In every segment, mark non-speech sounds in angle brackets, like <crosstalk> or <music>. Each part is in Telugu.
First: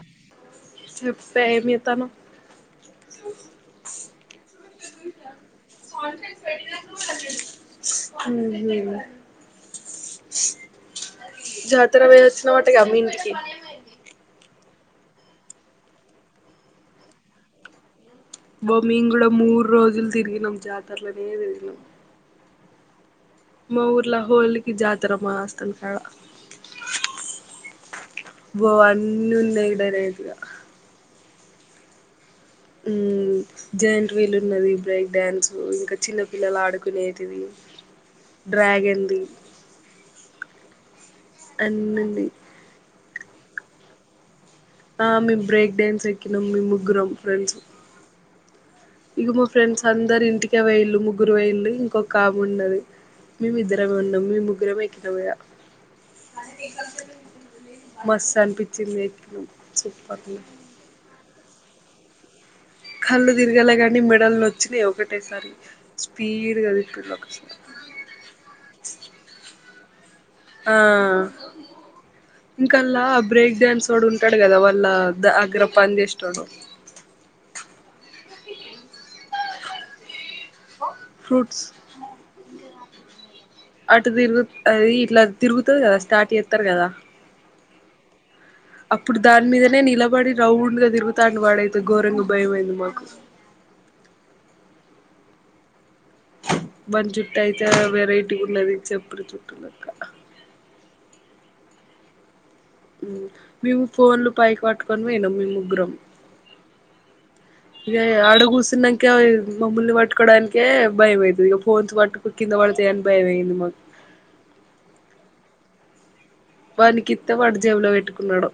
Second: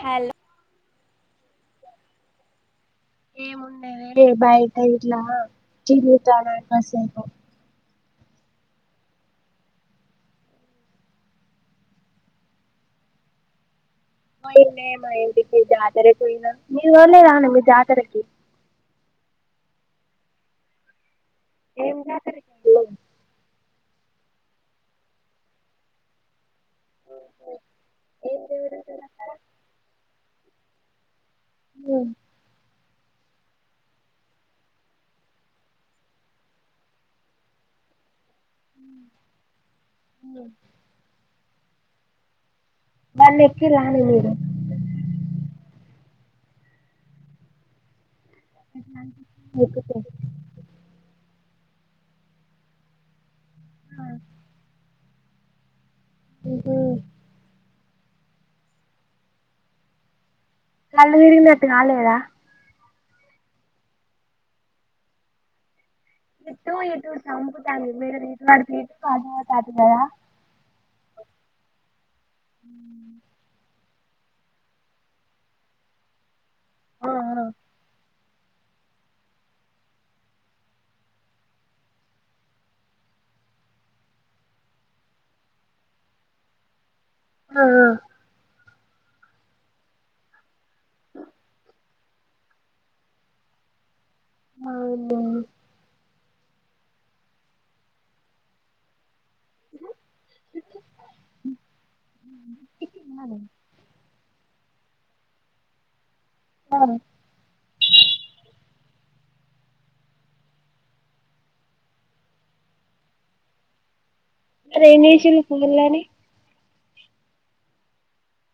హెల్ సృప్స్ ఏముండేది ఏ బయట ఇట్లా తిరుగుతానాన్ కాసేపు ఊహూ జాతర పొయ్యొచ్చినావట గా మీ ఇంటికి పొయినే మా ఇంటికి జాతరకి పొయినా మీరు పోలేదాని మీ జాతరకి బో మీన్ కూడా మూడు రోజులు తిరిగినం జాతరల ఏం జాతరి మా ఊర్లో హోళ్ళుకి జాతర మా ఆస్తల్ కాడ ఏం బో జరుగుతది అక్కడ అన్నున్నయ్ ఈడ రేతుగా <unintelligible> ఉమ్మ్ జెయింట్ వీలున్నది బ్రేక్ డాన్సు ఇంక చిన్న పిల్లలు ఆడుకునేటివి డ్రాగన్ ది <unintelligible> అన్నున్ని మళ్ళి ఎక్కిర్రా అది మీరు ఆ మేము బ్రేక్ డ్యాన్స్ ఎక్కినాం మీం ముగ్గురం ఫ్రెండ్స్ ఇగ మా ఫ్రెండ్స్ ఎక్కితే అందరు ఇంటిక వేలు ముగ్గు వేల్లు ఇంకొక ఆమె ఉన్నది మేమి ఇద్దరమే ఉన్నాం మీ ముగ్గురమే ఇవయా అది ఎకా అయిపొయింది మస్త్ అనిపించింది సూపర్ నళ విరుగి నట్టి కాలేదా కళ్ళు తిరగలే కానీ మెడల్లు నచ్చినాయి ఒకటేసారి స్పీడ్గా ఇటు ఇటు తిప్పిండు ఒకసారి సంపుతాంది <unintelligible> యా ఆ ఇంకల్లా బ్రేక్ డాన్స్ చోడు ఉంటాడు కదా వాళ్ళ దగ్గర పని చేసేటోడు ఆ అ ఫ్రూట్స్ అటు తిరుగు అది ఇట్లా తిరుగుతది కదా స్టార్ట్ చేత్తరు కదా ఆ అప్పుడు దాని మీదనే నిలబడి రౌండ్గా తిరుగుతాండు వాడైతే ఘోరంగా భయమైంది మాకు వాని జుట్టు అయితే వెరైటీగ ఉన్నది చెప్పుడు చు అదక్క మేము ఫోన్లు పైకి ట్ పట్టుకొని పోయినం మేము ముగ్గురం ఆ ఇక ఆడగుసినంక మమ్మూల్ పట్టుకోడానికే భయంమైతది ఇ ఫోన్స్ పట్టుకొని కింద పడతాయని భయమైంది మాక్ అసలు ఏం చేసిరు ఫోన్లని వానికిత్త వాడు జేబులో పెట్టుకున్నాడు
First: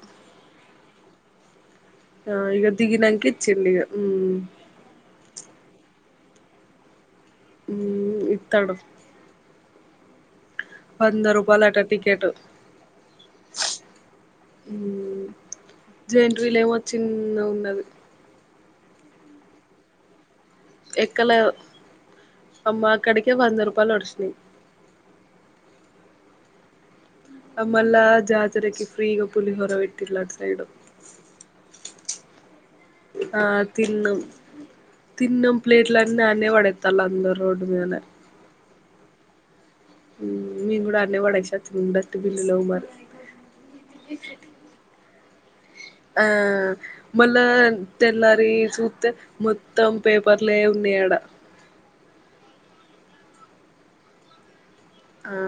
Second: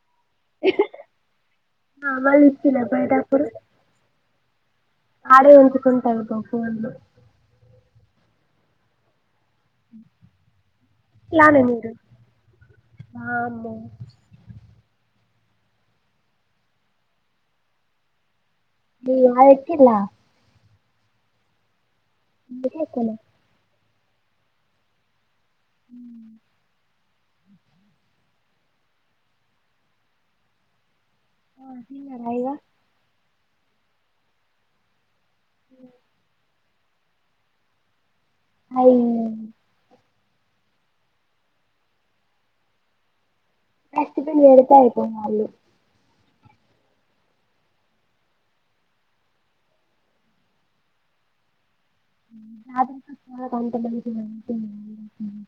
ఆ సామాన్లు ఇగ ఇచ్చిన దిగినంక పోయేటప్పుడు ఇచ్చిండు ఇగ ఉ ఆడే ఉంచుకుంటాయి ఫూలు ఉమ్ ఇతడు ఇలానే అట మీరు టికెట్ వామ్మో ఉమ్ జనరీలో ఏమో చిన్నగా ఉన్నది యల్ వచ్చిలా ఎక్కలా అందుకే అమ్మా ఎక్కలే కడకే అందరు పలుఒడిసినై హ అమ్మల్ల జాతరకి ఫ్రీగా పులిహొర పెట్టిరు అటు సైడు ఆ ఇన్నయిగా ఆ తిన్నం తిన్నం ప్లేట్ల అన్నీ అడనే పడే తలంద రోడ్ మీదనే అయినా మీ కూడా అనే వడచ్చ ఉండ బిల్లలో మరి క పళ ఏడుతేయిపో మళ్ళీ ఆ మళ్ళా తెల్లారి చూస్తే మొత్తం పేపర్లే ఉన్నాయాడ అంత మ <inaudible> ఆ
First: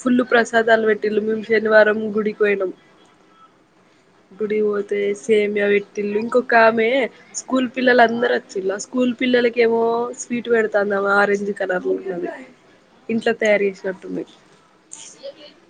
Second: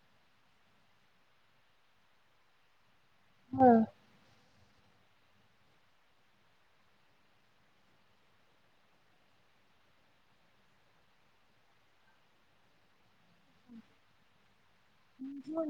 ఫుల్ ప్రసాదాలు పెట్టిళ్ళు మేము శనివారం గుడికి పోయినాం ఆ డి పోతే సేమియా వెట్టిల్లు ఇంకొక ఆమె స్కూల్ పిల్లల అందరు వచ్చిలా స్కూల్ పిల్లలక ఏమో స్వీట్ పెడతాందమా ఆరెంజ్ కలర్ ఇంట్లో తయారు చేసినట్టున్నాయి ఇంట్లో